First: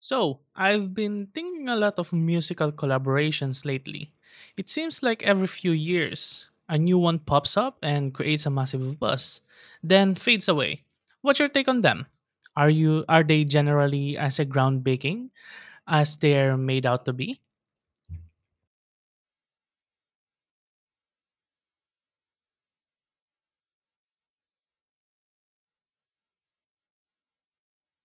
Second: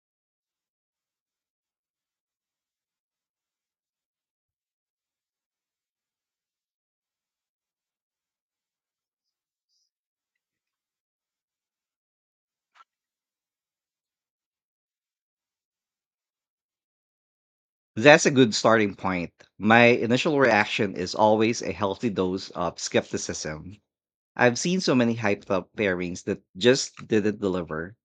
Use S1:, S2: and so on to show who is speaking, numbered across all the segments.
S1: So, I've been thinking a lot of musical collaborations lately. It seems like every few years, a new one pops up and creates a massive buzz, then fades away. What's your take on them? Are they generally as a groundbreaking as they're made out to be?
S2: That's a good starting point. My initial reaction is always a healthy dose of skepticism. I've seen so many hyped up pairings that just didn't deliver.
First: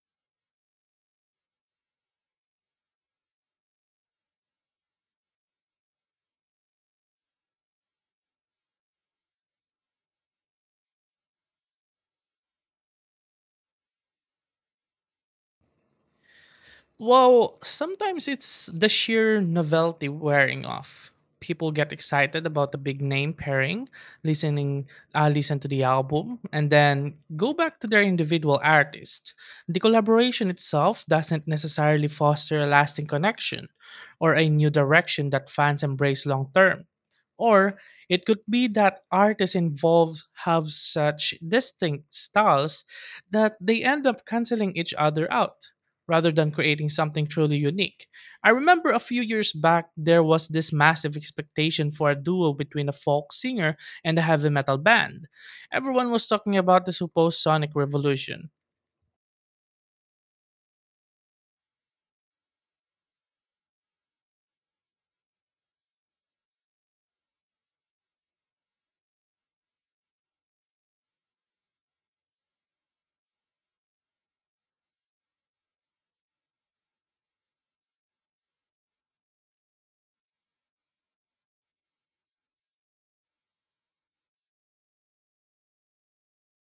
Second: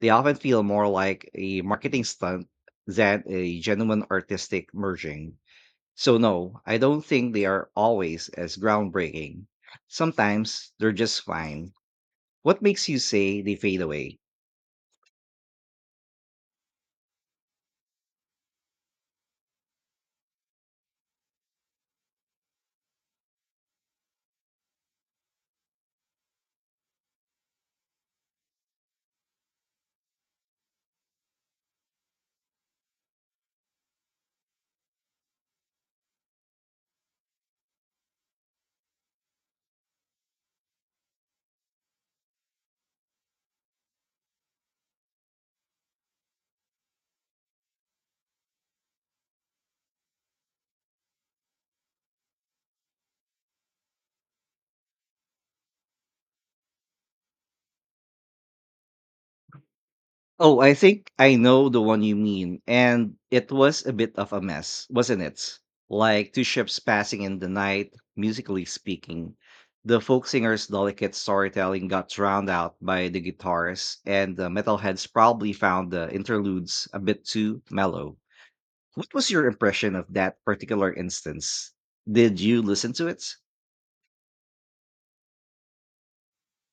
S2: They often feel more like a marketing stunt than a genuine artistic merging. So, no, I don't think they are always as groundbreaking. Sometimes they're just fine. What makes you say they fade away?
S1: Well, sometimes it's the sheer novelty wearing off. People get excited about the big name pairing, listening, listen to the album, and then go back to their individual artist. The collaboration itself doesn't necessarily foster a lasting connection or a new direction that fans embrace long term. Or it could be that artists involved have such distinct styles that they end up canceling each other out rather than creating something truly unique. I remember a few years back, there was this massive expectation for a duo between a folk singer and a heavy metal band. Everyone was talking about the supposed sonic revolution.
S2: Oh, I think I know the one you mean. And it was a bit of a mess, wasn't it? Like two ships passing in the night, musically speaking. The folk singer's delicate storytelling got drowned out by the guitarists, and the metalheads probably found the interludes a bit too mellow. What was your impression of that particular instance? Did you listen to it?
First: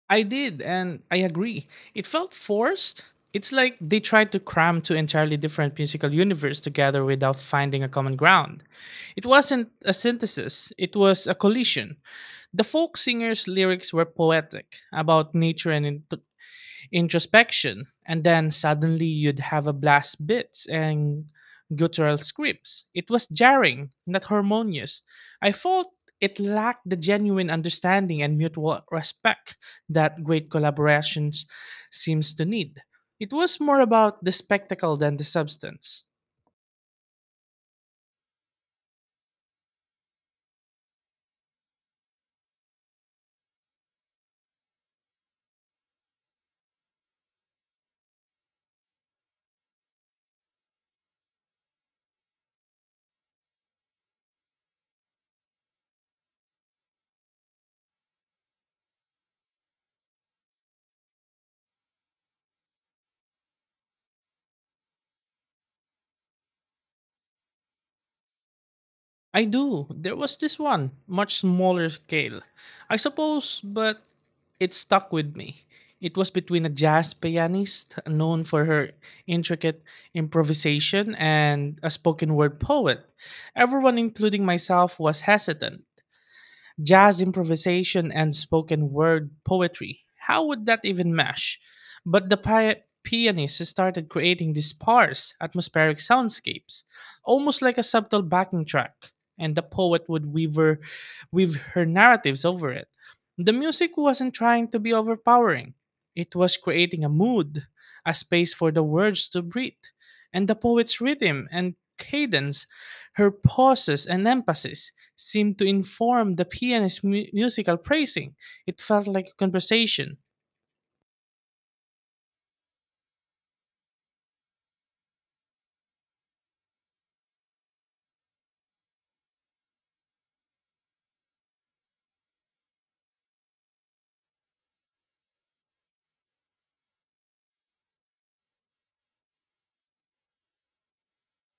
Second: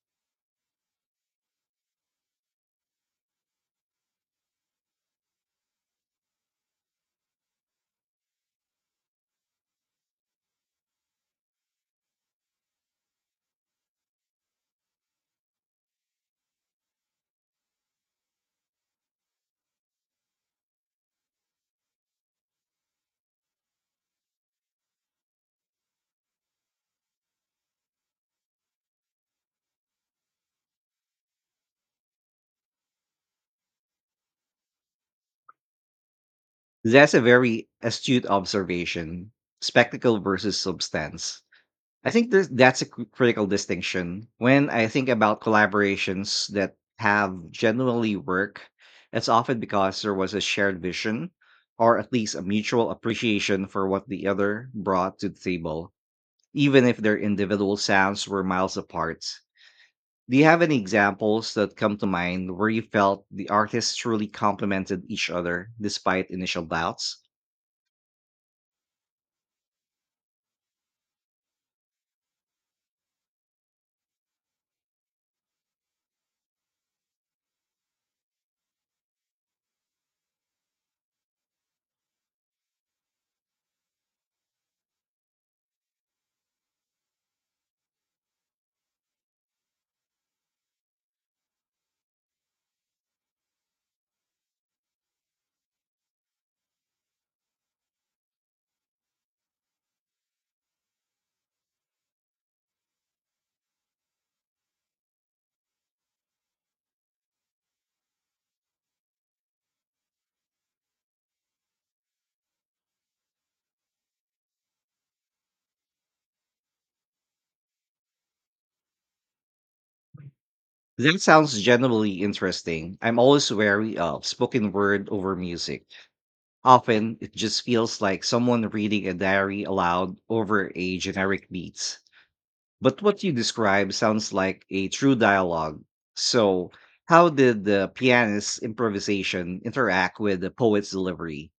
S1: I did, and I agree. It felt forced. It's like they tried to cram two entirely different musical universes together without finding a common ground. It wasn't a synthesis, it was a collision. The folk singer's lyrics were poetic, about nature and introspection, and then suddenly you'd have a blast bits and guttural scripts. It was jarring, not harmonious. I felt it lacked the genuine understanding and mutual respect that great collaborations seems to need. It was more about the spectacle than the substance.
S2: That's a very astute observation. Spectacle versus substance. I think that's a critical distinction. When I think about collaborations that have genuinely work, it's often because there was a shared vision or at least a mutual appreciation for what the other brought to the table, even if their individual sounds were miles apart. Do you have any examples that come to mind where you felt the artists truly complemented each other despite initial doubts?
S1: I do. There was this one, much smaller scale. I suppose, but it stuck with me. It was between a jazz pianist known for her intricate improvisation and a spoken word poet. Everyone, including myself, was hesitant, jazz improvisation and spoken word poetry. How would that even mesh? But the pianist started creating these sparse, atmospheric soundscapes, almost like a subtle backing track, and the poet would weave her narratives over it. The music wasn't trying to be overpowering, it was creating a mood, a space for the words to breathe, and the poet's rhythm and cadence, her pauses and emphasis seemed to inform the pianist's musical praising. It felt like a conversation.
S2: That sounds genuinely interesting. I'm always wary of spoken word over music. Often, it just feels like someone reading a diary aloud over a generic beats. But what you describe sounds like a true dialogue. So, how did the pianist's improvisation interact with the poet's delivery?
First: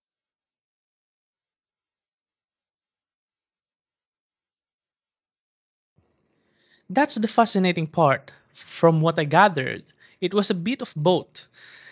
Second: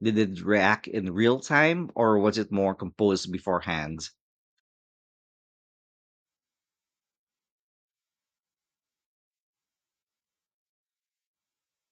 S2: Did it react in real time, or was it more composed beforehand?
S1: That's the fascinating part. From what I gathered, it was a bit of both.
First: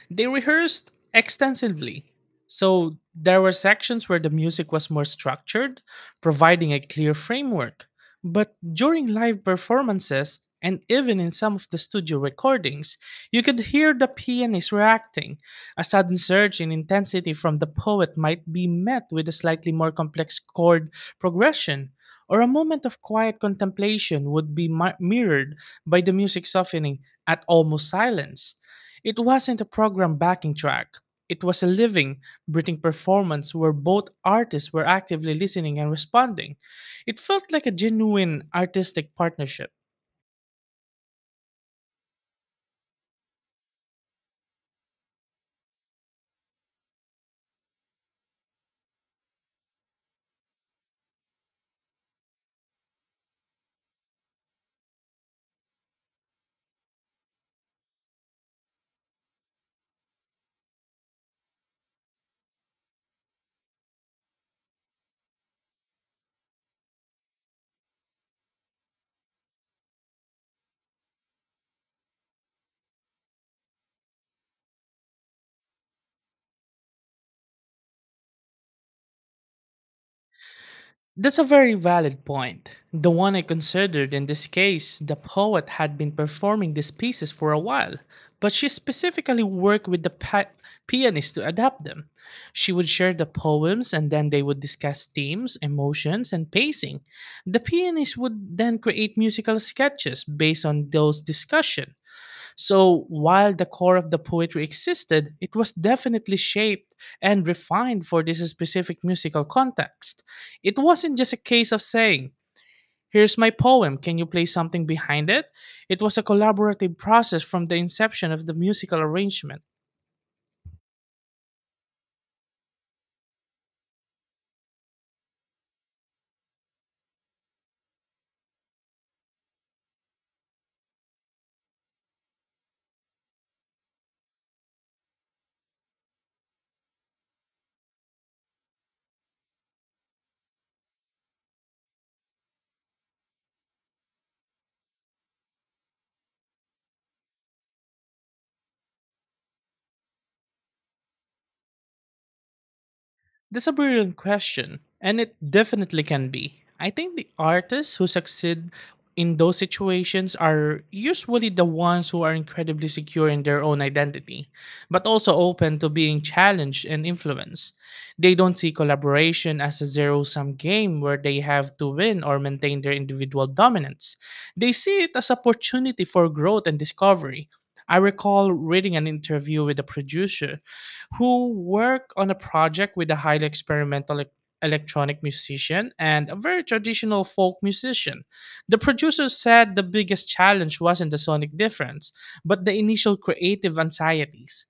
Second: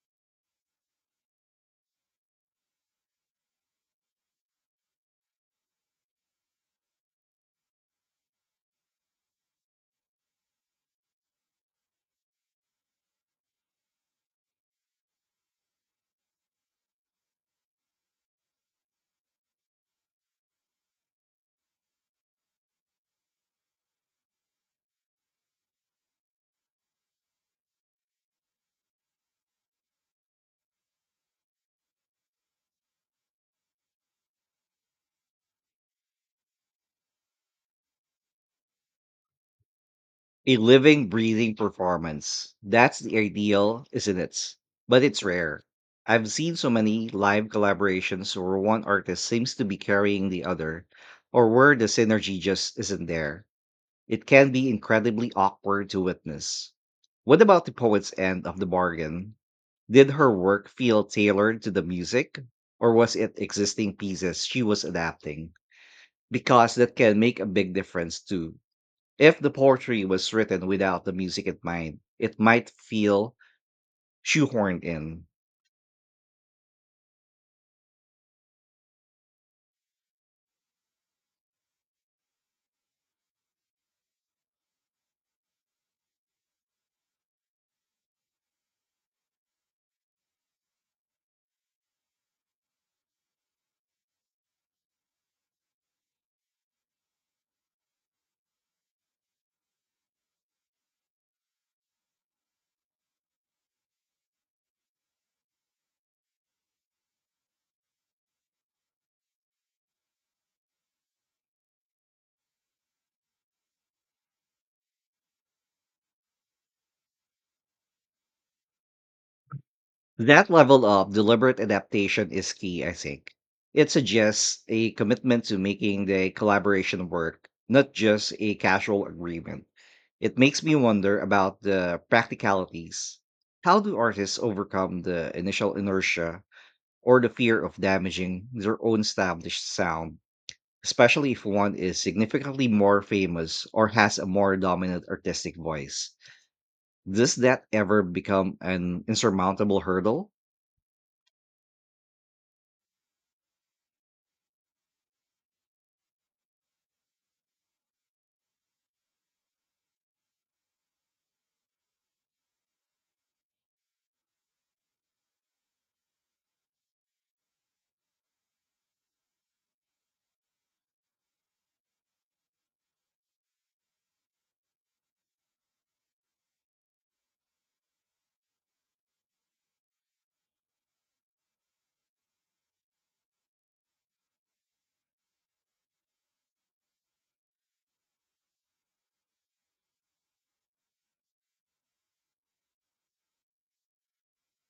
S1: They rehearsed extensively. So there were sections where the music was more structured, providing a clear framework. But during live performances, and even in some of the studio recordings, you could hear the pianist reacting. A sudden surge in intensity from the poet might be met with a slightly more complex chord progression, or a moment of quiet contemplation would be mirrored by the music softening at almost silence. It wasn't a program backing track. It was a living, breathing performance where both artists were actively listening and responding. It felt like a genuine artistic partnership.
S2: A living, breathing performance. That's the ideal, isn't it? But it's rare. I've seen so many live collaborations where one artist seems to be carrying the other, or where the synergy just isn't there. It can be incredibly awkward to witness. What about the poet's end of the bargain? Did her work feel tailored to the music, or was it existing pieces she was adapting? Because that can make a big difference too. If the poetry was written without the music in mind, it might feel shoehorned in.
S1: That's a very valid point. The one I considered in this case, the poet had been performing these pieces for a while, but she specifically worked with the pianist to adapt them. She would share the poems and then they would discuss themes, emotions, and pacing. The pianist would then create musical sketches based on those discussions, so while the core of the poetry existed, it was definitely shaped and refined for this specific musical context. It wasn't just a case of saying, "Here's my poem, can you play something behind it?" It was a collaborative process from the inception of the musical arrangement.
S2: That level of deliberate adaptation is key, I think. It suggests a commitment to making the collaboration work, not just a casual agreement. It makes me wonder about the practicalities. How do artists overcome the initial inertia or the fear of damaging their own established sound, especially if one is significantly more famous or has a more dominant artistic voice? Does that ever become an insurmountable hurdle?
S1: That's a brilliant question, and it definitely can be. I think the artists who succeed in those situations are usually the ones who are incredibly secure in their own identity, but also open to being challenged and influenced. They don't see collaboration as a zero sum game where they have to win or maintain their individual dominance. They see it as opportunity for growth and discovery. I recall reading an interview with a producer who worked on a project with a highly experimental electronic musician and a very traditional folk musician. The producers said the biggest challenge wasn't the sonic difference, but the initial creative anxieties.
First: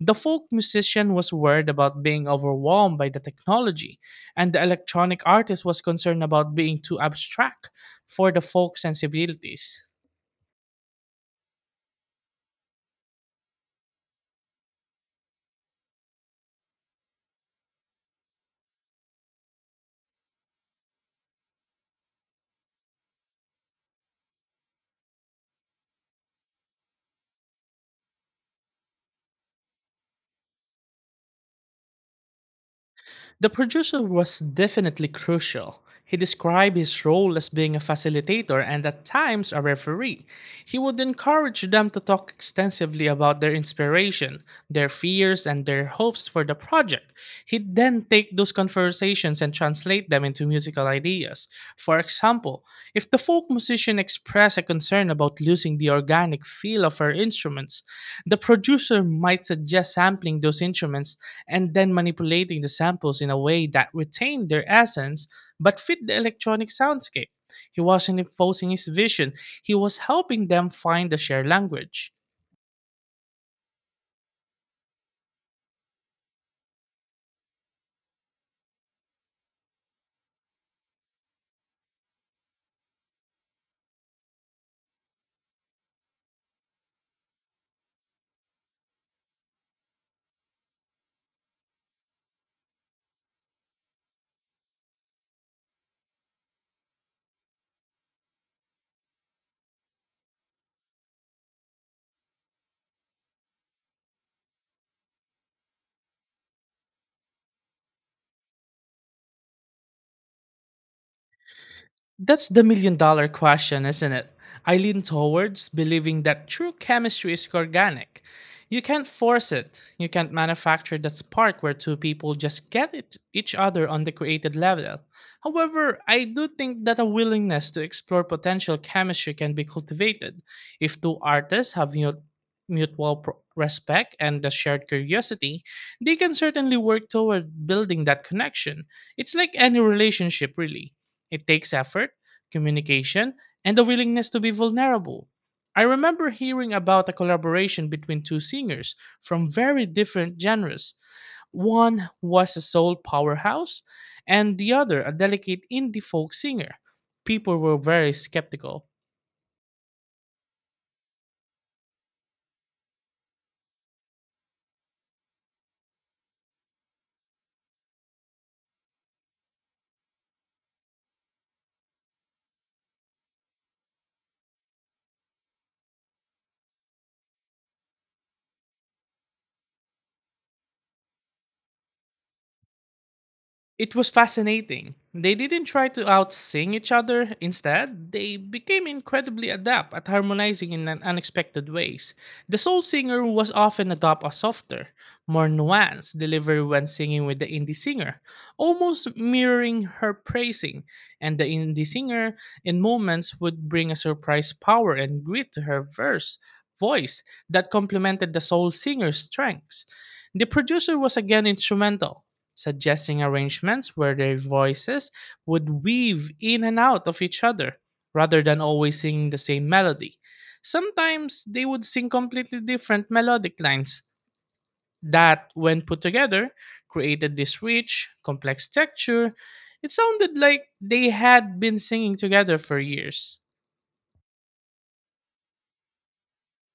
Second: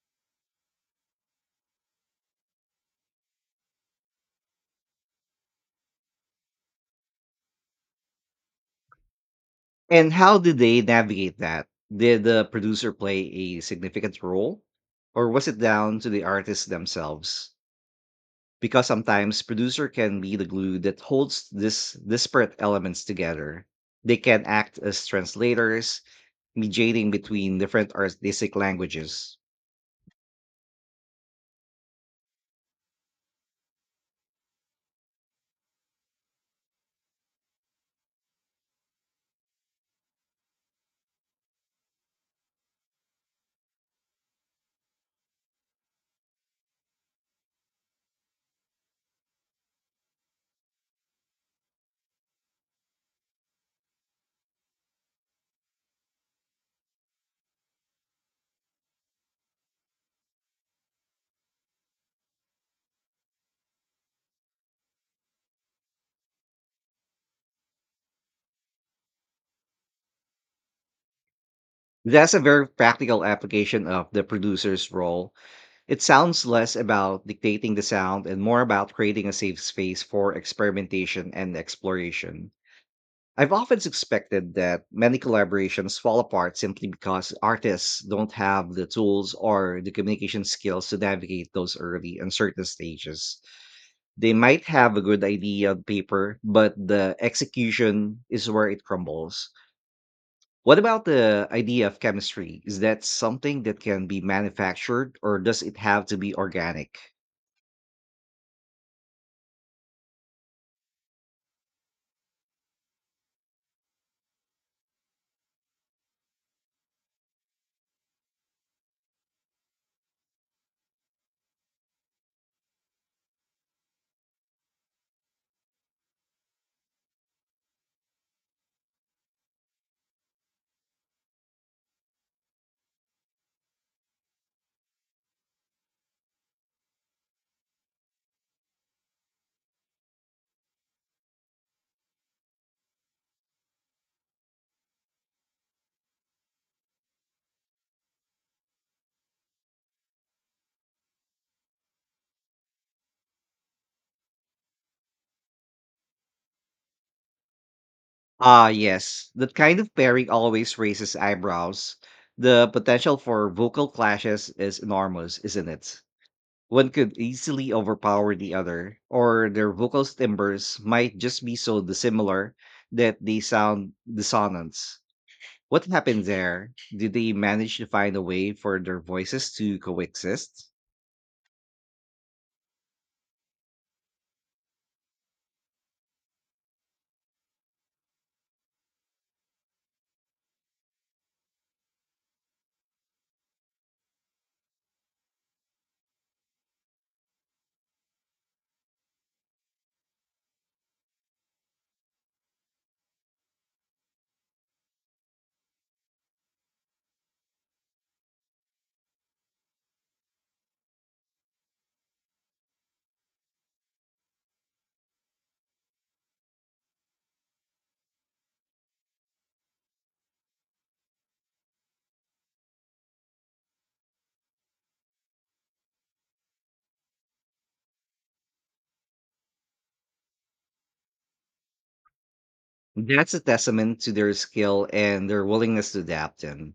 S1: The folk musician was worried about being overwhelmed by the technology, and the electronic artist was concerned about being too abstract for the folk sensibilities.
S2: And how did they navigate that? Did the producer play a significant role? Or was it down to the artists themselves? Because sometimes producer can be the glue that holds this disparate elements together. They can act as translators, mediating between different artistic languages.
S1: The producer was definitely crucial. He described his role as being a facilitator and at times a referee. He would encourage them to talk extensively about their inspiration, their fears, and their hopes for the project. He'd then take those conversations and translate them into musical ideas. For example, if the folk musician expressed a concern about losing the organic feel of her instruments, the producer might suggest sampling those instruments and then manipulating the samples in a way that retained their essence but fit the electronic soundscape. He wasn't imposing his vision, he was helping them find a shared language.
S2: That's a very practical application of the producer's role. It sounds less about dictating the sound and more about creating a safe space for experimentation and exploration. I've often suspected that many collaborations fall apart simply because artists don't have the tools or the communication skills to navigate those early uncertain stages. They might have a good idea on paper, but the execution is where it crumbles. What about the idea of chemistry? Is that something that can be manufactured or does it have to be organic?
S1: That's the million dollar question, isn't it? I lean towards believing that true chemistry is organic. You can't force it. You can't manufacture that spark where two people just get it, each other on the created level. However, I do think that a willingness to explore potential chemistry can be cultivated if two artists have mutual respect and a shared curiosity. They can certainly work toward building that connection. It's like any relationship, really, it takes effort, communication, and the willingness to be vulnerable. I remember hearing about a collaboration between two singers from very different genres. One was a soul powerhouse, and the other a delicate indie folk singer. People were very
S2: Ah,
S1: skeptical.
S2: yes. That kind of pairing always raises eyebrows. The potential for vocal clashes is enormous, isn't it? One could easily overpower the other, or their vocal timbres might just be so dissimilar that they sound dissonant. What happened there? Did they manage to find a way for their voices to coexist?
S1: It was fascinating. They didn't try to outsing each other. Instead, they became incredibly adept at harmonizing in an unexpected ways. The soul singer was often adopt a softer, more nuanced delivery when singing with the indie singer, almost mirroring her praising, and the indie singer in moments would bring a surprise power and grit to her verse voice that complemented the soul singer's strengths. The producer was again instrumental, suggesting arrangements where their voices would weave in and out of each other rather than always singing the same melody. Sometimes they would sing completely different melodic lines that, when put together, created this rich, complex texture. It sounded like they had been singing together for
S2: That's
S1: years.
S2: a testament to their skill and their willingness to adapt. And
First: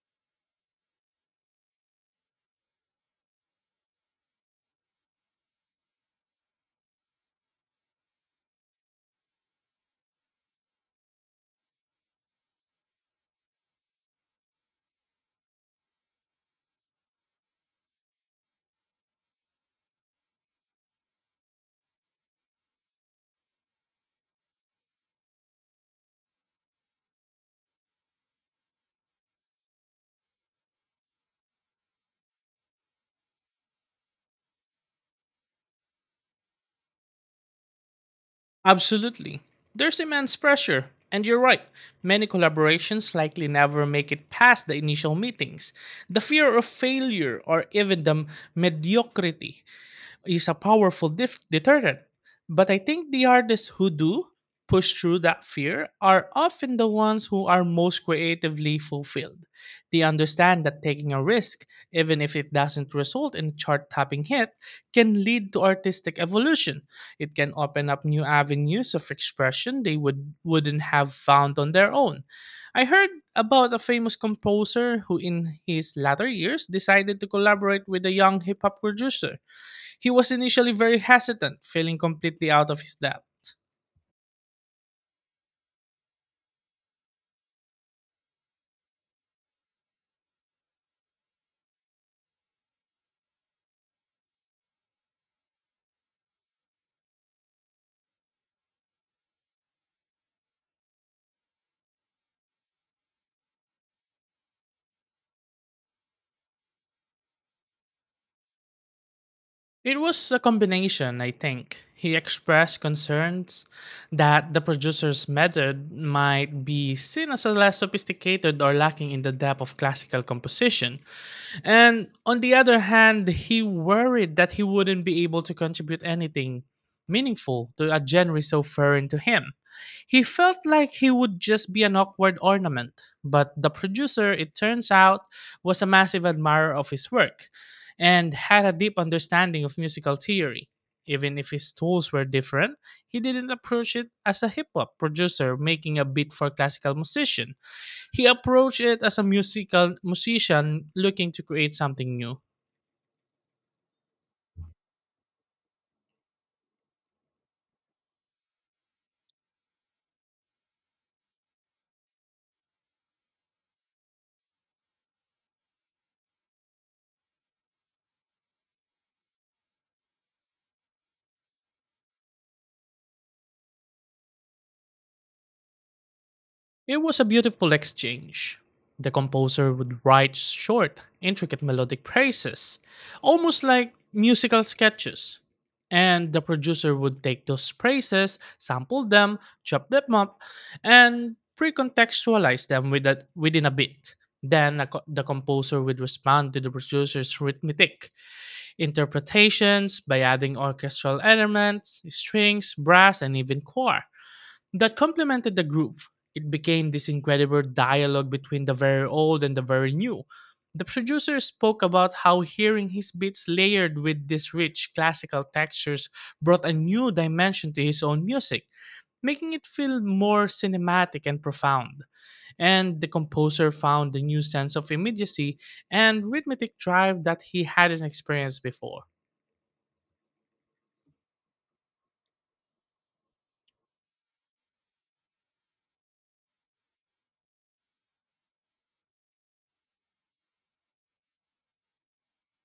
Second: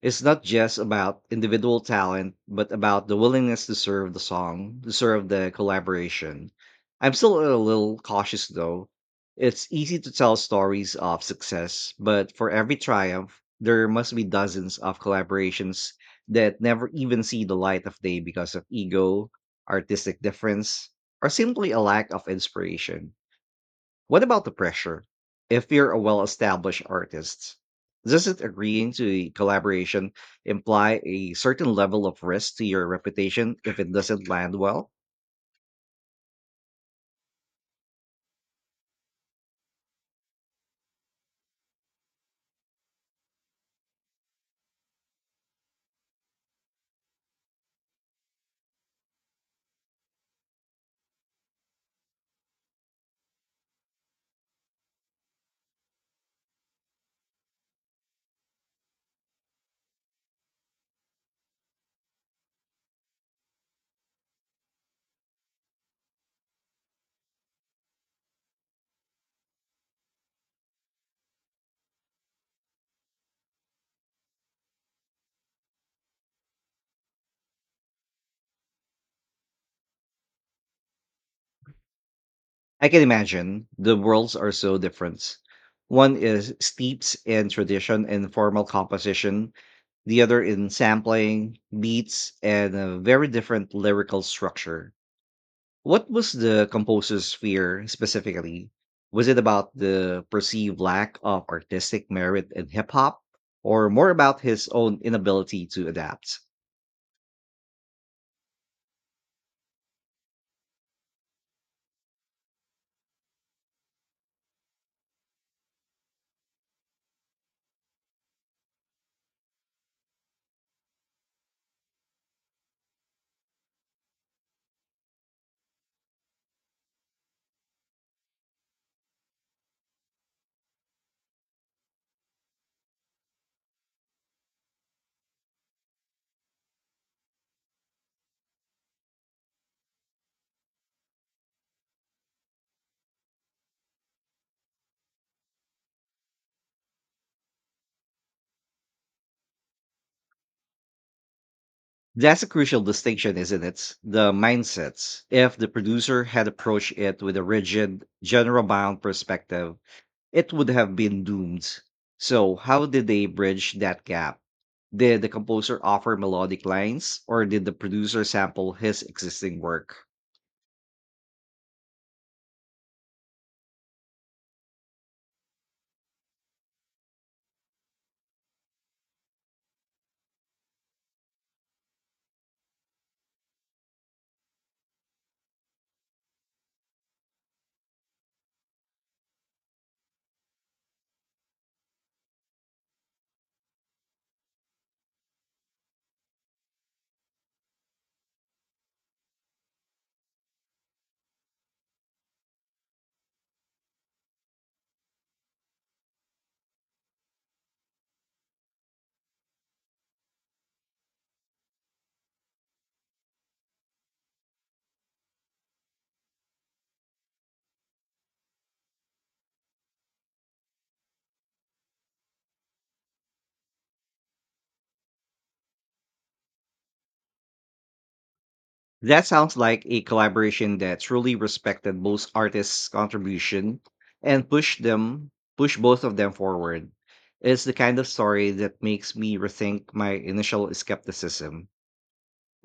S2: it's not just about individual talent, but about the willingness to serve the song, to serve the collaboration. I'm still a little cautious though. It's easy to tell stories of success, but for every triumph, there must be dozens of collaborations that never even see the light of day because of ego, artistic difference, or simply a lack of inspiration. What about the pressure? If you're a well established artist, doesn't agreeing to a collaboration imply a certain level of risk to your reputation if it doesn't land well?
S1: Absolutely. There's immense pressure, and you're right. Many collaborations likely never make it past the initial meetings. The fear of failure or even the mediocrity is a powerful deterrent. But I think the artists who do push through that fear are often the ones who are most creatively fulfilled. They understand that taking a risk, even if it doesn't result in a chart topping hit, can lead to artistic evolution. It can open up new avenues of expression they wouldn't have found on their own. I heard about a famous composer who, in his latter years, decided to collaborate with a young hip hop producer. He was initially very hesitant, feeling completely out of
S2: I
S1: his
S2: can
S1: depth.
S2: imagine the worlds are so different. One is steeped in tradition and formal composition, the other in sampling, beats, and a very different lyrical structure. What was the composer's fear specifically? Was it about the perceived lack of artistic merit in hip hop or more about his own inability to adapt?
S1: It was a combination, I think. He expressed concerns that the producer's method might be seen as a less sophisticated or lacking in the depth of classical composition. And on the other hand, he worried that he wouldn't be able to contribute anything meaningful to a genre so foreign to him. He felt like he would just be an awkward ornament, but the producer, it turns out, was a massive admirer of his work and had a deep understanding of musical theory. Even if his tools were different, he didn't approach it as a hip hop producer making a beat for classical musician. He approached it as a musical musician looking to create something new.
S2: That's a crucial distinction, isn't it? The mindsets. If the producer had approached it with a rigid, general bound perspective, it would have been doomed. So, how did they bridge that gap? Did the composer offer melodic lines or did the producer sample his existing work?
S1: It was a beautiful exchange. The composer would write short, intricate melodic praises, almost like musical sketches. And the producer would take those praises, sample them, chop them up, and pre-contextualize them within a beat. The composer would respond to the producer's rhythmic interpretations by adding orchestral elements, strings, brass, and even choir that complemented the groove. It became this incredible dialogue between the very old and the very new. The producer spoke about how hearing his beats layered with these rich classical textures brought a new dimension to his own music, making it feel more cinematic and profound. And the composer found a new sense of immediacy and rhythmic drive that he hadn't experienced before.
S2: That sounds like a collaboration that truly respected both artists' contribution and push both of them forward. It's the kind of story that makes me rethink my initial skepticism.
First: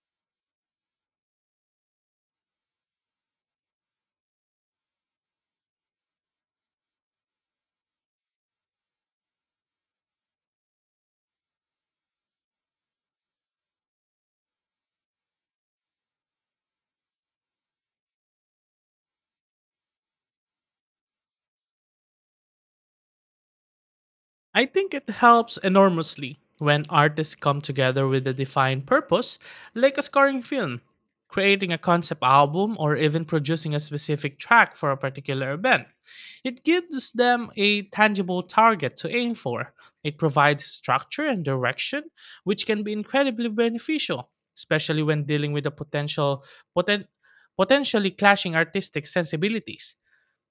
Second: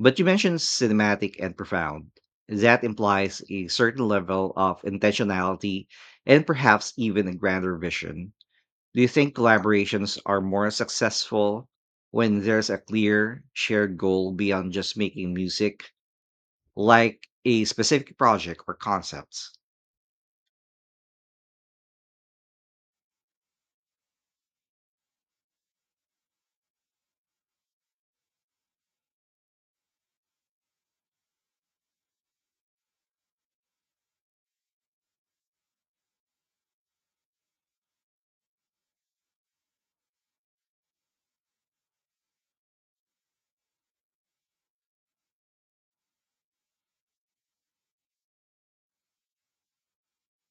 S2: But you mentioned cinematic and profound. That implies a certain level of intentionality and perhaps even a grander vision. Do you think collaborations are more successful when there's a clear shared goal beyond just making music, like a specific project or concepts?
S1: I think it helps enormously when artists come together with a defined purpose, like a scoring film, creating a concept album, or even producing a specific track for a particular event. It gives them a tangible target to aim for. It provides structure and direction, which can be incredibly beneficial, especially when dealing with the poten- potentially clashing artistic sensibilities.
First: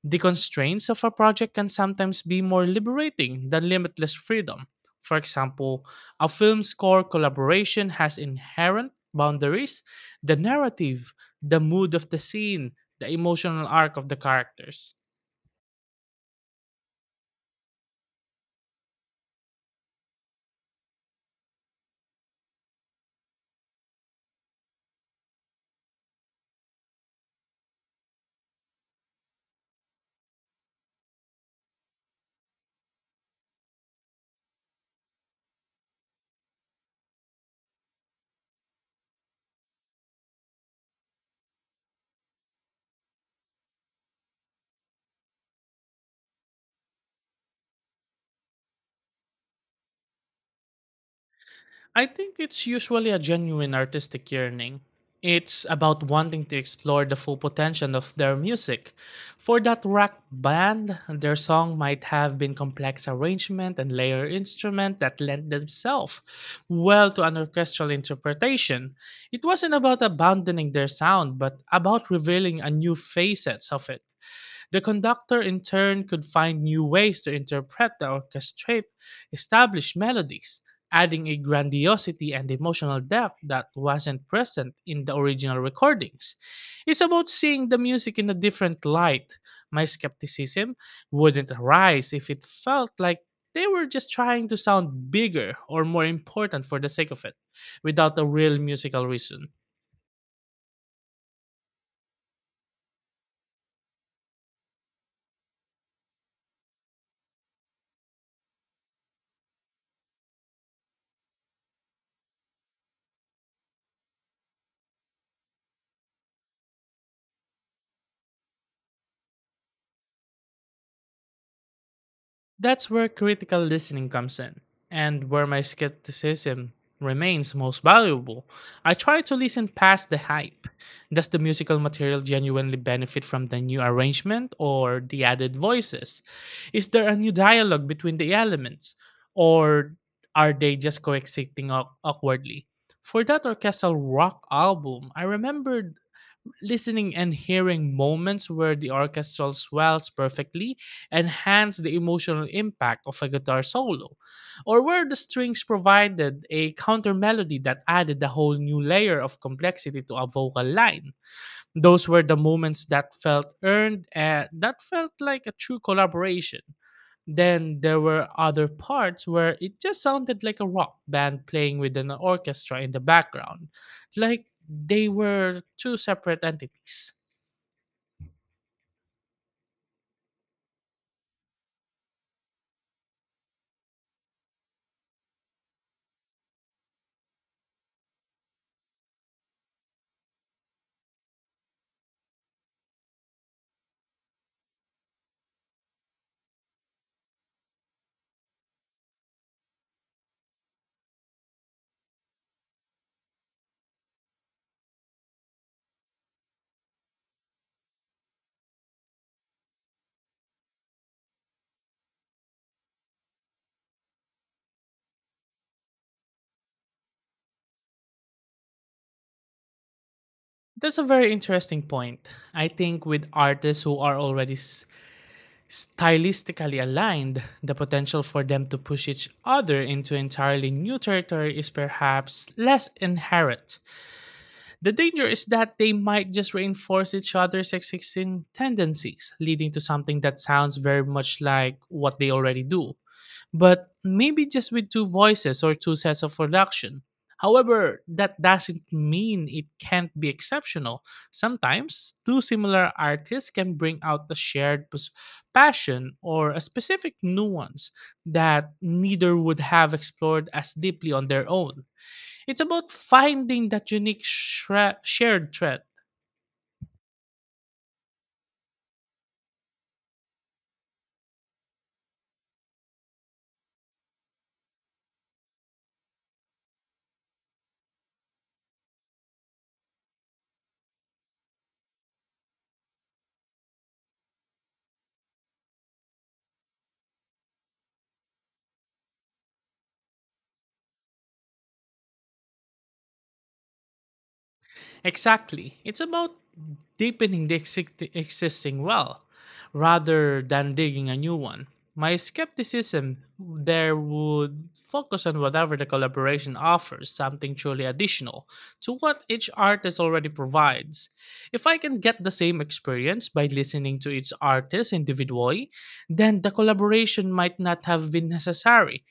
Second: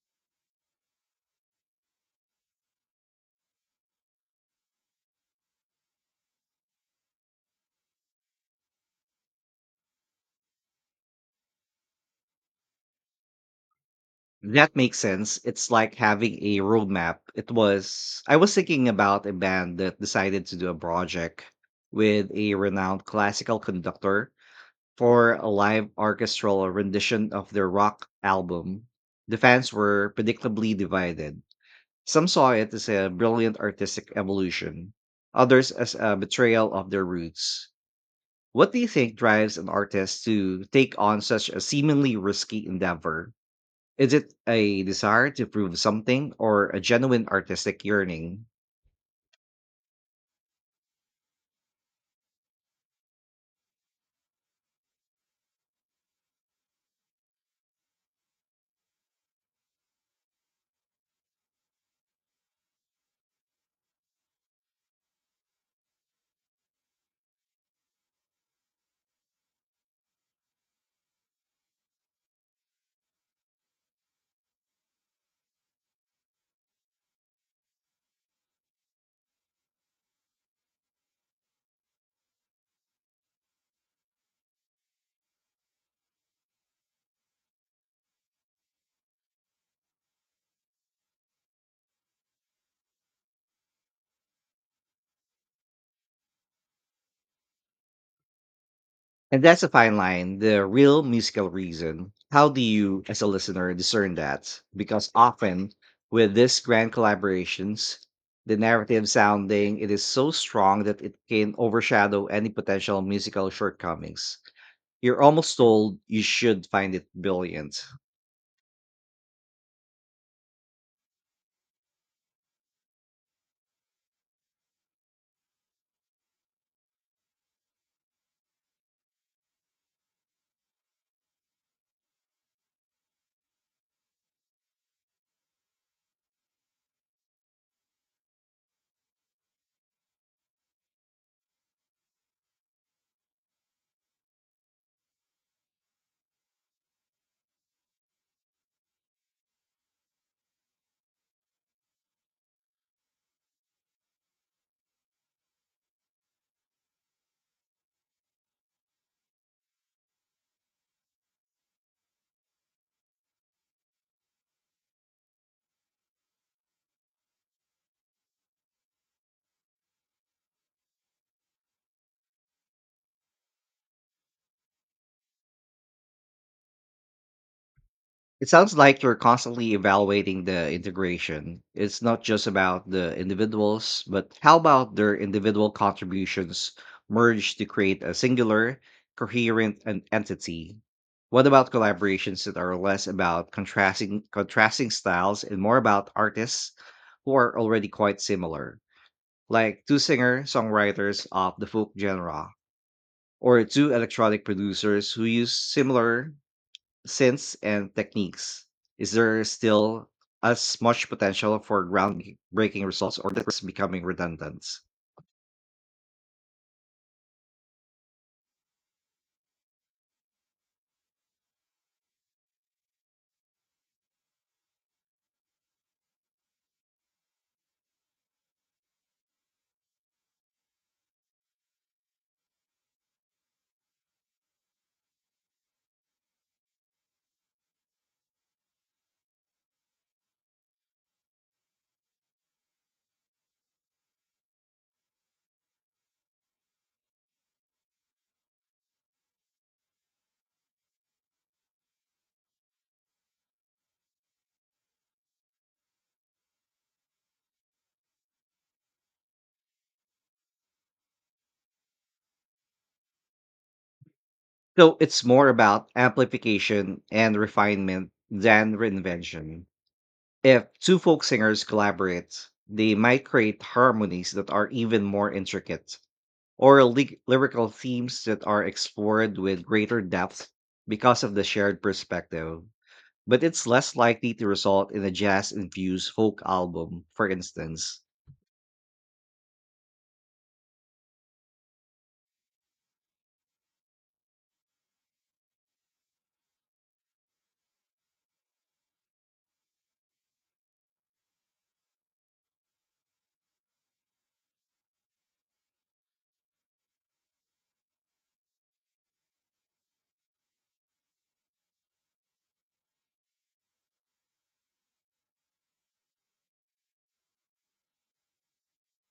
S1: The constraints of a project can sometimes be more liberating than limitless freedom. For example, a film score collaboration has inherent boundaries, the narrative, the mood of the scene, the emotional arc of the
S2: That
S1: characters.
S2: makes sense. It's like having a roadmap. It was I was thinking about a band that decided to do a project with a renowned classical conductor for a live orchestral rendition of their rock album. The fans were predictably divided. Some saw it as a brilliant artistic evolution, others as a betrayal of their roots. What do you think drives an artist to take on such a seemingly risky endeavor? Is it a desire to prove something or a genuine artistic yearning?
S1: I think it's usually a genuine artistic yearning. It's about wanting to explore the full potential of their music. For that rock band, their song might have been complex arrangement and layer instrument that lent themselves well to an orchestral interpretation. It wasn't about abandoning their sound, but about revealing a new facets of it. The conductor in turn could find new ways to interpret the orchestrate established melodies, adding a grandiosity and emotional depth that wasn't present in the original recordings. It's about seeing the music in a different light. My skepticism wouldn't arise if it felt like they were just trying to sound bigger or more important for the sake of it, without a real musical
S2: And
S1: reason.
S2: that's a fine line, the real musical reason. How do you, as a listener, discern that? Because often with these grand collaborations, the narrative sounding it is so strong that it can overshadow any potential musical shortcomings. You're almost told you should find it brilliant.
S1: That's where critical listening comes in, and where my skepticism remains most valuable. I try to listen past the hype. Does the musical material genuinely benefit from the new arrangement or the added voices? Is there a new dialogue between the elements, or are they just coexisting awkwardly? For that orchestral rock album, I remember listening and hearing moments where the orchestral swells perfectly enhance the emotional impact of a guitar solo, or where the strings provided a counter melody that added a whole new layer of complexity to a vocal line. Those were the moments that felt earned and that felt like a true collaboration. Then there were other parts where it just sounded like a rock band playing with an orchestra in the background, like they were two separate entities.
S2: It sounds like you're constantly evaluating the integration. It's not just about the individuals, but how about their individual contributions merged to create a singular, coherent entity? What about collaborations that are less about contrasting styles and more about artists who are already quite similar, like two singer-songwriters of the folk genre or two electronic producers who use similar synths and techniques? Is there still as much potential for groundbreaking results or that's becoming redundant?
S1: That's a very interesting point. I think with artists who are already stylistically aligned, the potential for them to push each other into entirely new territory is perhaps less inherent. The danger is that they might just reinforce each other's existing tendencies, leading to something that sounds very much like what they already do, but maybe just with two voices or two sets of production. However, that doesn't mean it can't be exceptional. Sometimes, two similar artists can bring out a shared passion or a specific nuance that neither would have explored as deeply on their own. It's about finding that unique
S2: So it's more
S1: shared thread.
S2: about amplification and refinement than reinvention. If two folk singers collaborate, they might create harmonies that are even more intricate or lyrical themes that are explored with greater depth because of the shared perspective, but it's less likely to result in a jazz-infused folk album, for instance.
S1: Exactly. It's about deepening the existing well rather than digging a new one. My skepticism there would focus on whatever the collaboration offers, something truly additional to what each artist already provides. If I can get the same experience by listening to each artist individually, then the collaboration might not have been necessary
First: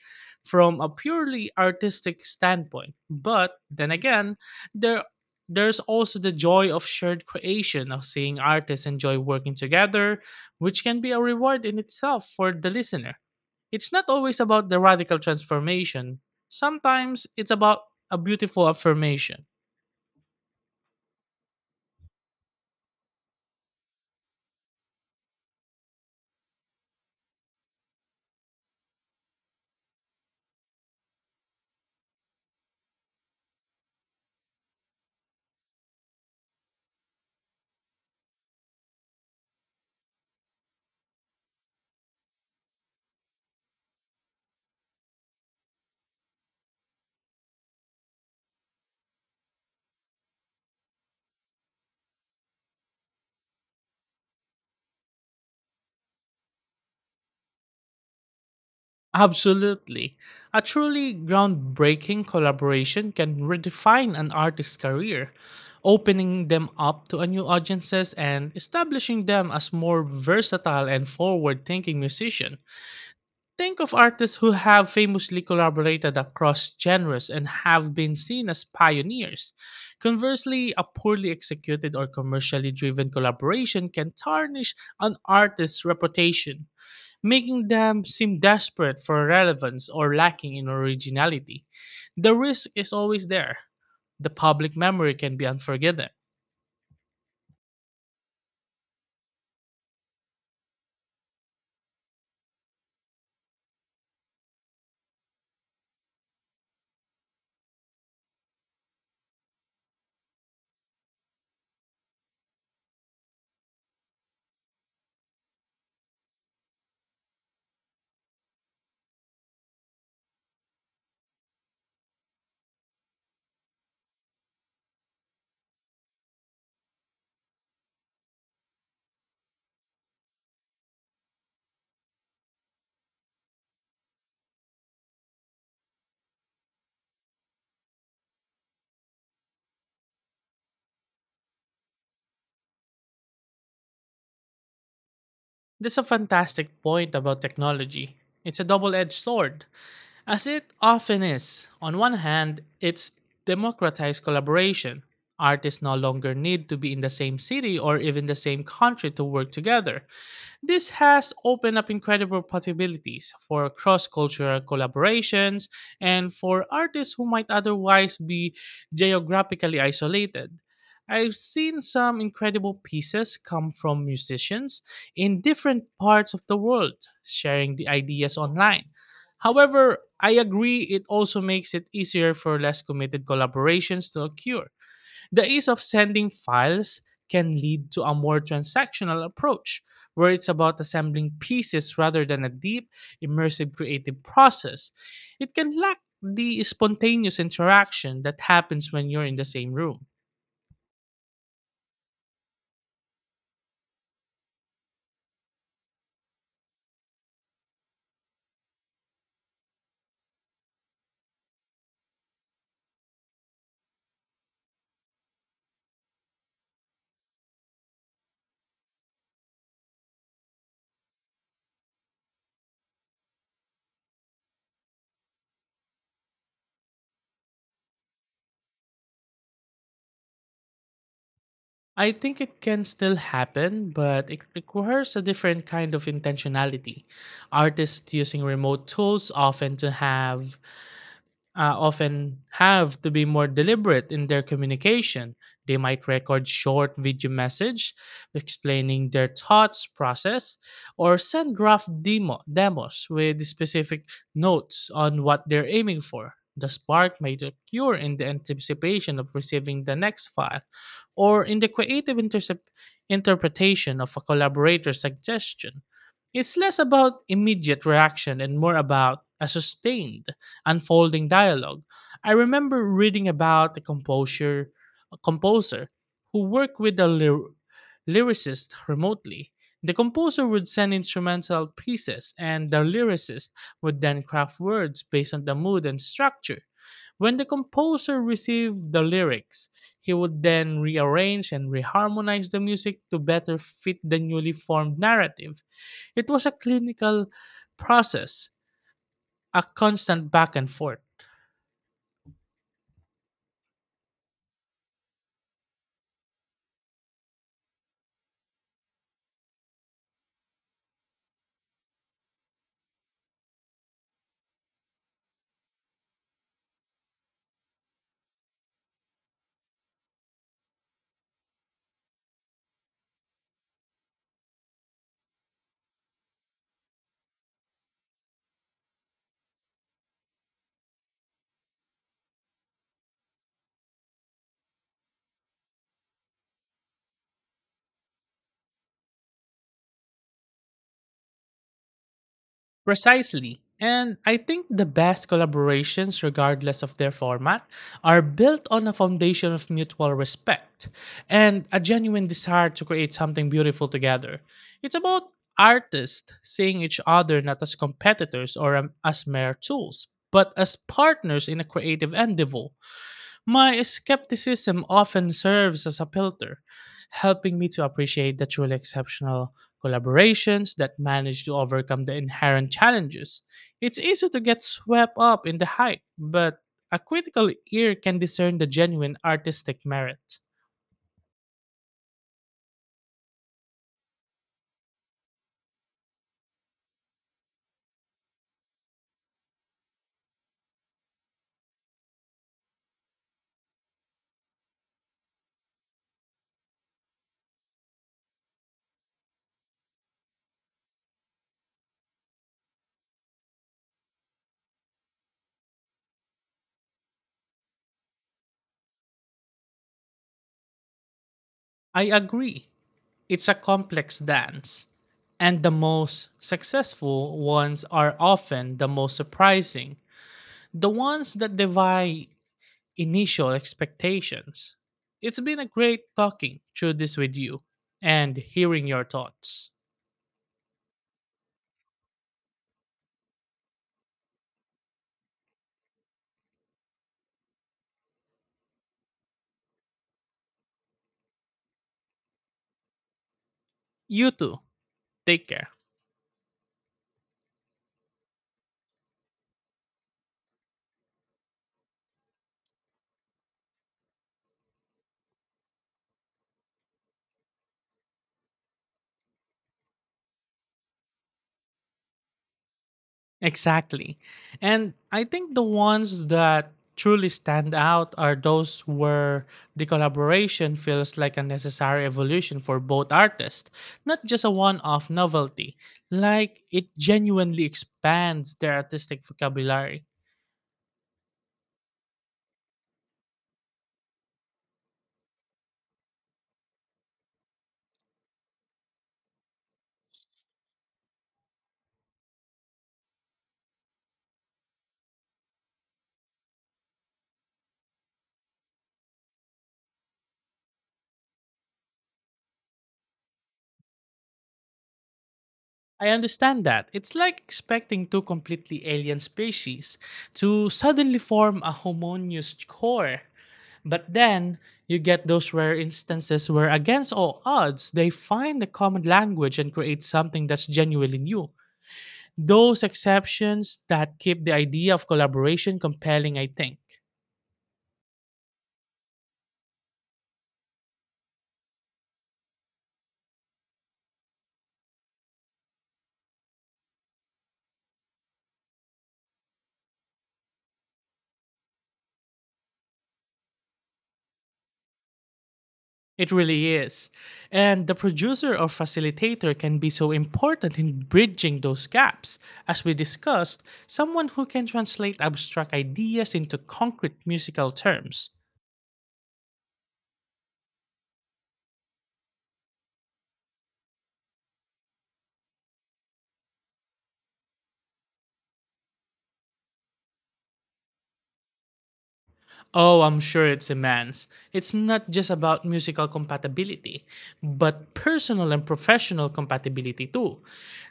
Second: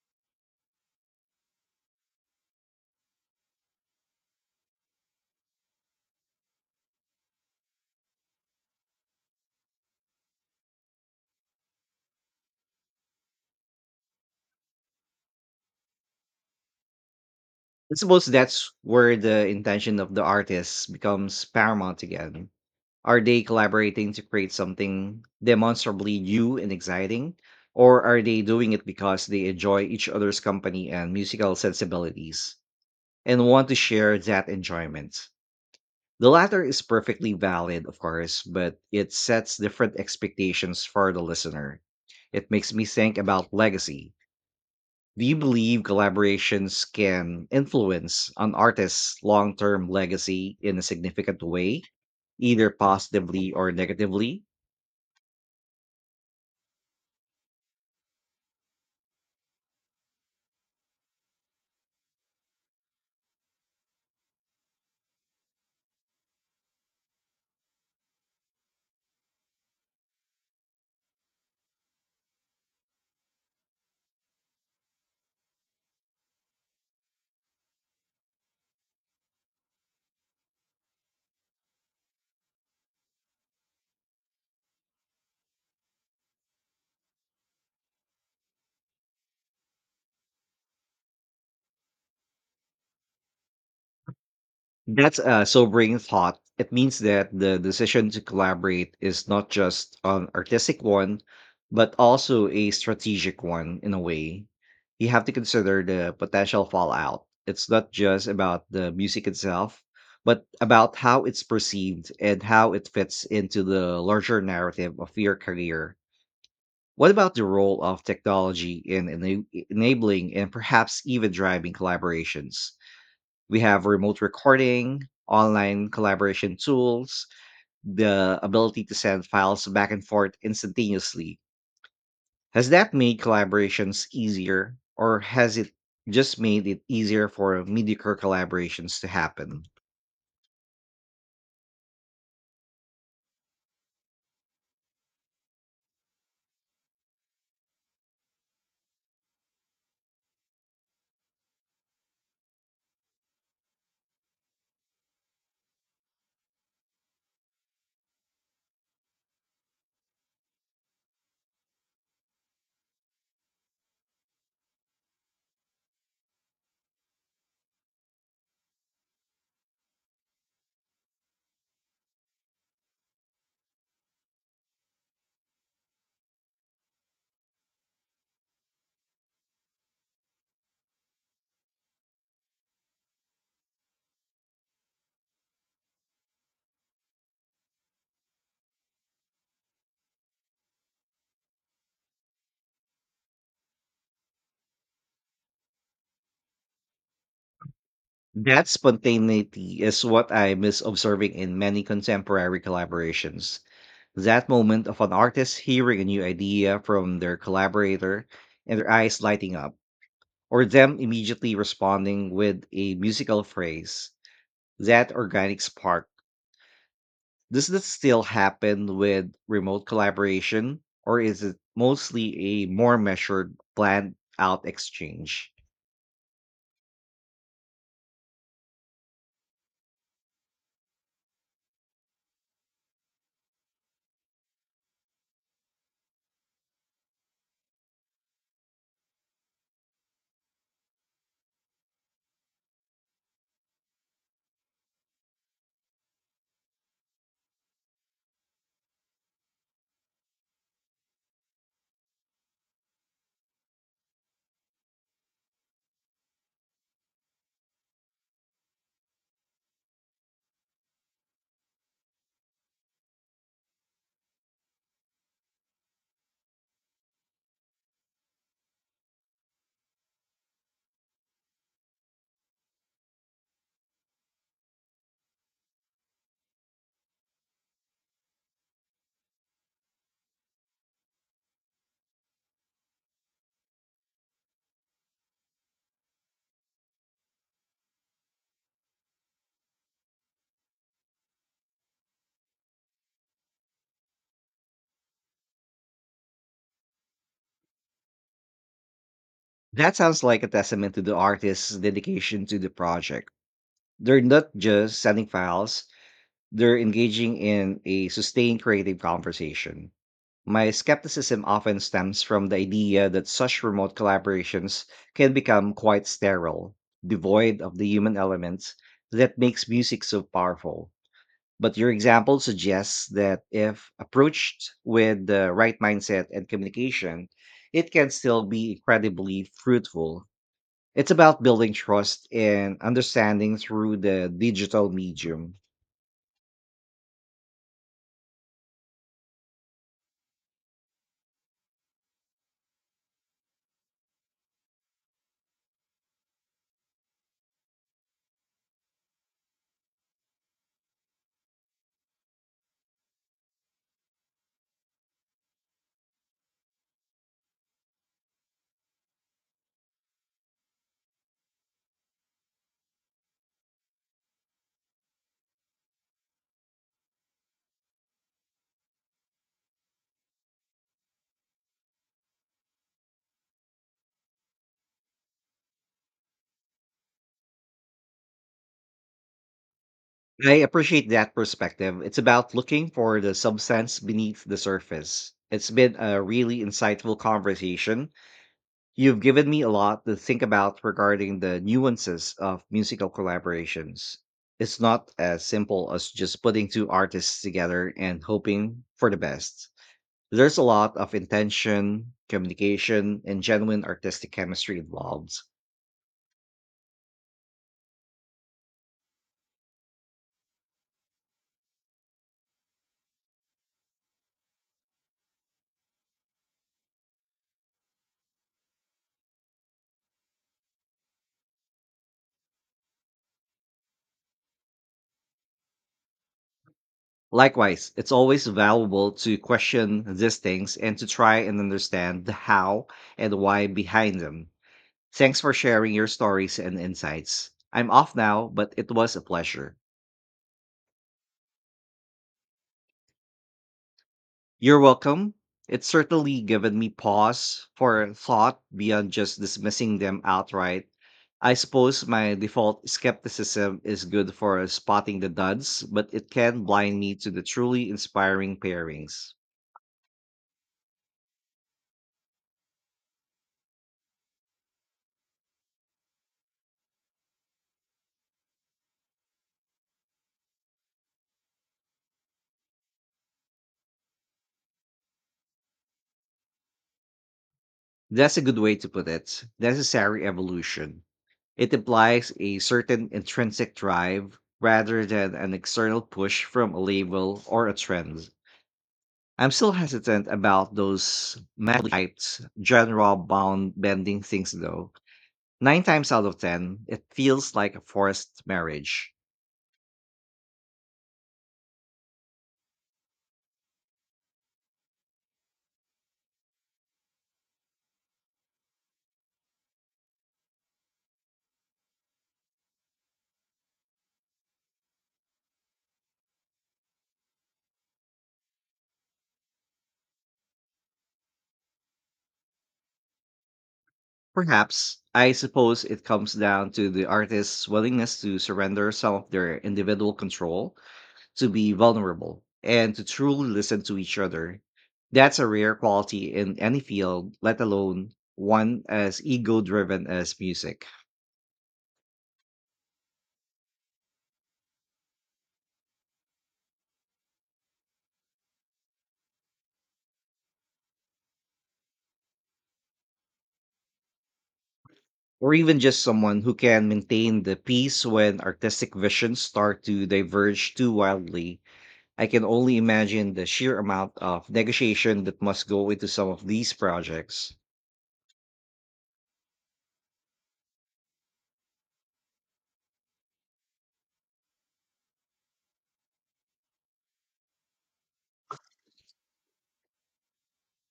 S1: from a purely artistic standpoint. But then again, there there's also the joy of shared creation, of seeing artists enjoy working together, which can be a reward in itself for the listener. It's not always about the radical transformation, sometimes it's about
S2: I
S1: a
S2: suppose
S1: beautiful
S2: that's where
S1: affirmation.
S2: the intention of the artist becomes paramount again. Are they collaborating to create something demonstrably new and exciting? Or are they doing it because they enjoy each other's company and musical sensibilities and want to share that enjoyment? The latter is perfectly valid, of course, but it sets different expectations for the listener. It makes me think about legacy. Do you believe collaborations can influence an artist's long term legacy in a significant way, either positively or negatively?
S1: Absolutely. A truly groundbreaking collaboration can redefine an artist's career, opening them up to a new audiences and establishing them as more versatile and forward-thinking musicians. Think of artists who have famously collaborated across genres and have been seen as pioneers. Conversely, a poorly executed or commercially driven collaboration can tarnish an artist's reputation, making them seem desperate for relevance or lacking in originality. The risk is always there. The public memory
S2: That's
S1: can be
S2: a sobering
S1: unforgiving.
S2: thought. It means that the decision to collaborate is not just an artistic one, but also a strategic one in a way. You have to consider the potential fallout. It's not just about the music itself, but about how it's perceived and how it fits into the larger narrative of your career. What about the role of technology in enabling and perhaps even driving collaborations? We have remote recording, online collaboration tools, the ability to send files back and forth instantaneously. Has that made collaborations easier, or has it just made it easier for mediocre collaborations to happen?
S1: That's a fantastic point about technology. It's a double edged sword, as it often is. On one hand, it's democratized collaboration. Artists no longer need to be in the same city or even the same country to work together. This has opened up incredible possibilities for cross cultural collaborations and for artists who might otherwise be geographically isolated. I've seen some incredible pieces come from musicians in different parts of the world sharing the ideas online. However, I agree it also makes it easier for less committed collaborations to occur the ease of sending files can lead to a more transactional approach, where it's about assembling pieces rather than a deep, immersive creative process. It can lack the spontaneous interaction that
S2: That
S1: happens when you're in the same
S2: spontaneity is
S1: room.
S2: what I miss observing in many contemporary collaborations. That moment of an artist hearing a new idea from their collaborator and their eyes lighting up or them immediately responding with a musical phrase, that organic spark, does this still happen with remote collaboration, or is it mostly a more measured, planned out exchange?
S1: I think it can still happen, but it requires a different kind of intentionality. Artists using remote tools often to have often have to be more deliberate in their communication. They might record short video message explaining their thoughts process or send graph demos with specific notes on what they're aiming for. The spark might occur in the anticipation of receiving the next file or in the creative interpretation of a collaborator's suggestion. It's less about immediate reaction and more about a sustained unfolding dialogue. I remember reading about a composer who worked with a lyricist remotely. The composer would send instrumental pieces, and the lyricist would then craft words based on the mood and structure. When the composer received the lyrics, he would then rearrange and reharmonize the music to better fit the newly formed narrative. It was a clinical process, a
S2: That sounds
S1: constant
S2: like a
S1: back and
S2: testament
S1: forth.
S2: to the artist's dedication to the project. They're not just sending files, they're engaging in a sustained creative conversation. My skepticism often stems from the idea that such remote collaborations can become quite sterile, devoid of the human element that makes music so powerful. But your example suggests that if approached with the right mindset and communication, it can still be incredibly fruitful. It's about building trust and understanding through the digital medium.
S1: Precisely. And I think the best collaborations, regardless of their format, are built on a foundation of mutual respect and a genuine desire to create something beautiful together. It's about artists seeing each other not as competitors or as mere tools, but as partners in a creative endeavor. My skepticism often serves as a filter, helping me to appreciate the truly exceptional collaborations that manage to overcome the inherent challenges. It's easy to get swept up in the hype, but a critical ear can discern the genuine artistic merit.
S2: I appreciate that perspective. It's about looking for the substance beneath the surface. It's been a really insightful conversation. You've given me a lot to think about regarding the nuances of musical collaborations. It's not as simple as just putting two artists together and hoping for the best. There's a lot of intention, communication, and genuine artistic chemistry involved.
S1: I agree. It's a complex dance, and the most successful ones are often the most surprising, the ones that defy initial expectations. It's been a great talking through this with you
S2: Likewise, it's
S1: and
S2: always
S1: hearing your
S2: valuable to
S1: thoughts.
S2: question these things and to try and understand the how and why behind them. Thanks for sharing your stories and insights. I'm off now, but it was a pleasure.
S1: You too.
S2: You're welcome.
S1: Take care.
S2: It's certainly given me pause for thought beyond just dismissing them outright. I suppose my default skepticism is good for spotting the duds, but it can blind me to the truly inspiring pairings.
S1: Exactly. And I think the ones that truly stand out are those where the collaboration feels like a necessary evolution for both artists, not just a one off novelty. Like it genuinely
S2: That's a
S1: expands
S2: good
S1: their
S2: way to put
S1: artistic
S2: it.
S1: vocabulary.
S2: Necessary evolution. It implies a certain intrinsic drive rather than an external push from a label or a trend. I'm still hesitant about those mad-hyped, general bound bending things though. Nine times out of ten, it feels like a forced marriage.
S1: I understand that. It's like expecting two completely alien species to suddenly form a homogeneous core. But then you get those rare instances where, against all odds, they find a common language and create something that's genuinely new. Those exceptions that keep the idea
S2: Perhaps,
S1: of
S2: I
S1: collaboration
S2: suppose it comes
S1: compelling, I
S2: down
S1: think.
S2: to the artist's willingness to surrender some of their individual control, to be vulnerable and to truly listen to each other. That's a rare quality in any field, let alone one as ego driven as music,
S1: It really is. And the producer or facilitator can be so important in bridging those gaps. As we discussed, someone who can translate
S2: or
S1: abstract
S2: even just
S1: ideas
S2: someone who
S1: into
S2: can
S1: concrete
S2: maintain the
S1: musical
S2: peace
S1: terms.
S2: when artistic visions start to diverge too wildly. I can only imagine the sheer amount of negotiation that must go into some of these projects.
S1: Oh, I'm sure it's immense. It's not just about musical compatibility, but personal and professional compatibility too.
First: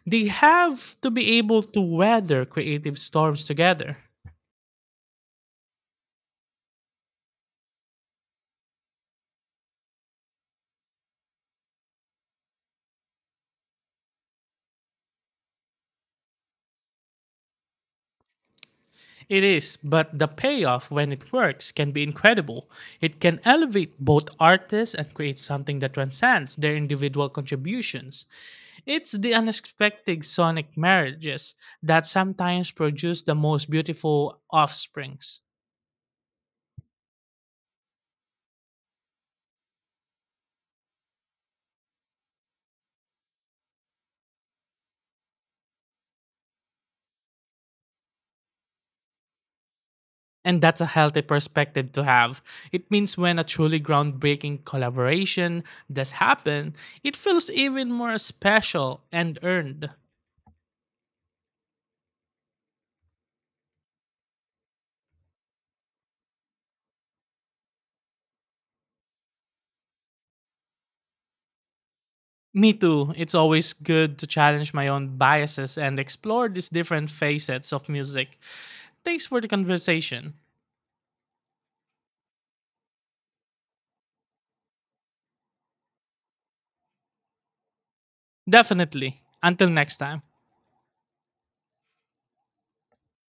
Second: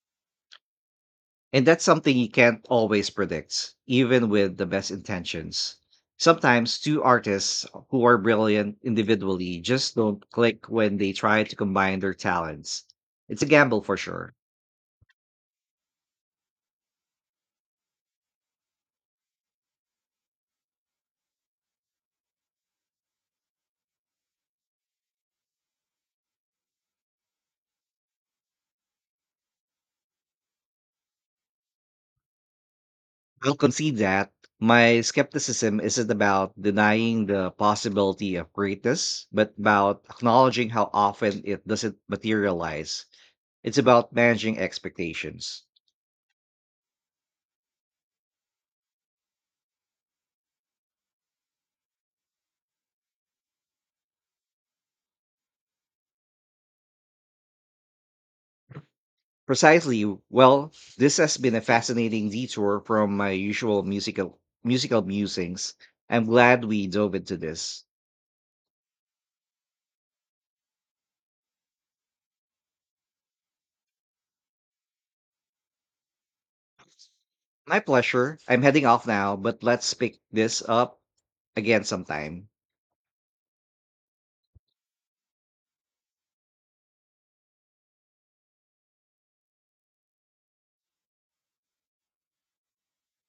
S1: They have to be able
S2: And
S1: to
S2: that's something you
S1: weather
S2: can't
S1: creative
S2: always
S1: storms
S2: predict,
S1: together.
S2: even with the best intentions. Sometimes two artists who are brilliant individually just don't click when they try to combine their talents. It's a gamble for sure.
S1: It is, but the payoff when it works can be incredible. It can elevate both artists and create something that transcends their individual contributions. It's the unexpected sonic marriages that sometimes produce the
S2: I'll
S1: most
S2: concede that.
S1: beautiful
S2: My
S1: offsprings.
S2: skepticism isn't about denying the possibility of greatness, but about acknowledging how often it doesn't materialize. It's about managing expectations.
S1: And that's a healthy perspective to have. It means when a truly groundbreaking collaboration does happen, it feels even more special and earned.
S2: Precisely. Well, this has been a fascinating detour from my usual musical musings. I'm glad we dove into this.
S1: Me too, it's always good to challenge my own biases and explore these different facets
S2: My
S1: of
S2: pleasure.
S1: music.
S2: I'm heading off
S1: Thanks
S2: now,
S1: for the
S2: but let's pick
S1: conversation.
S2: this up again sometime.
S1: Definitely. Until next time.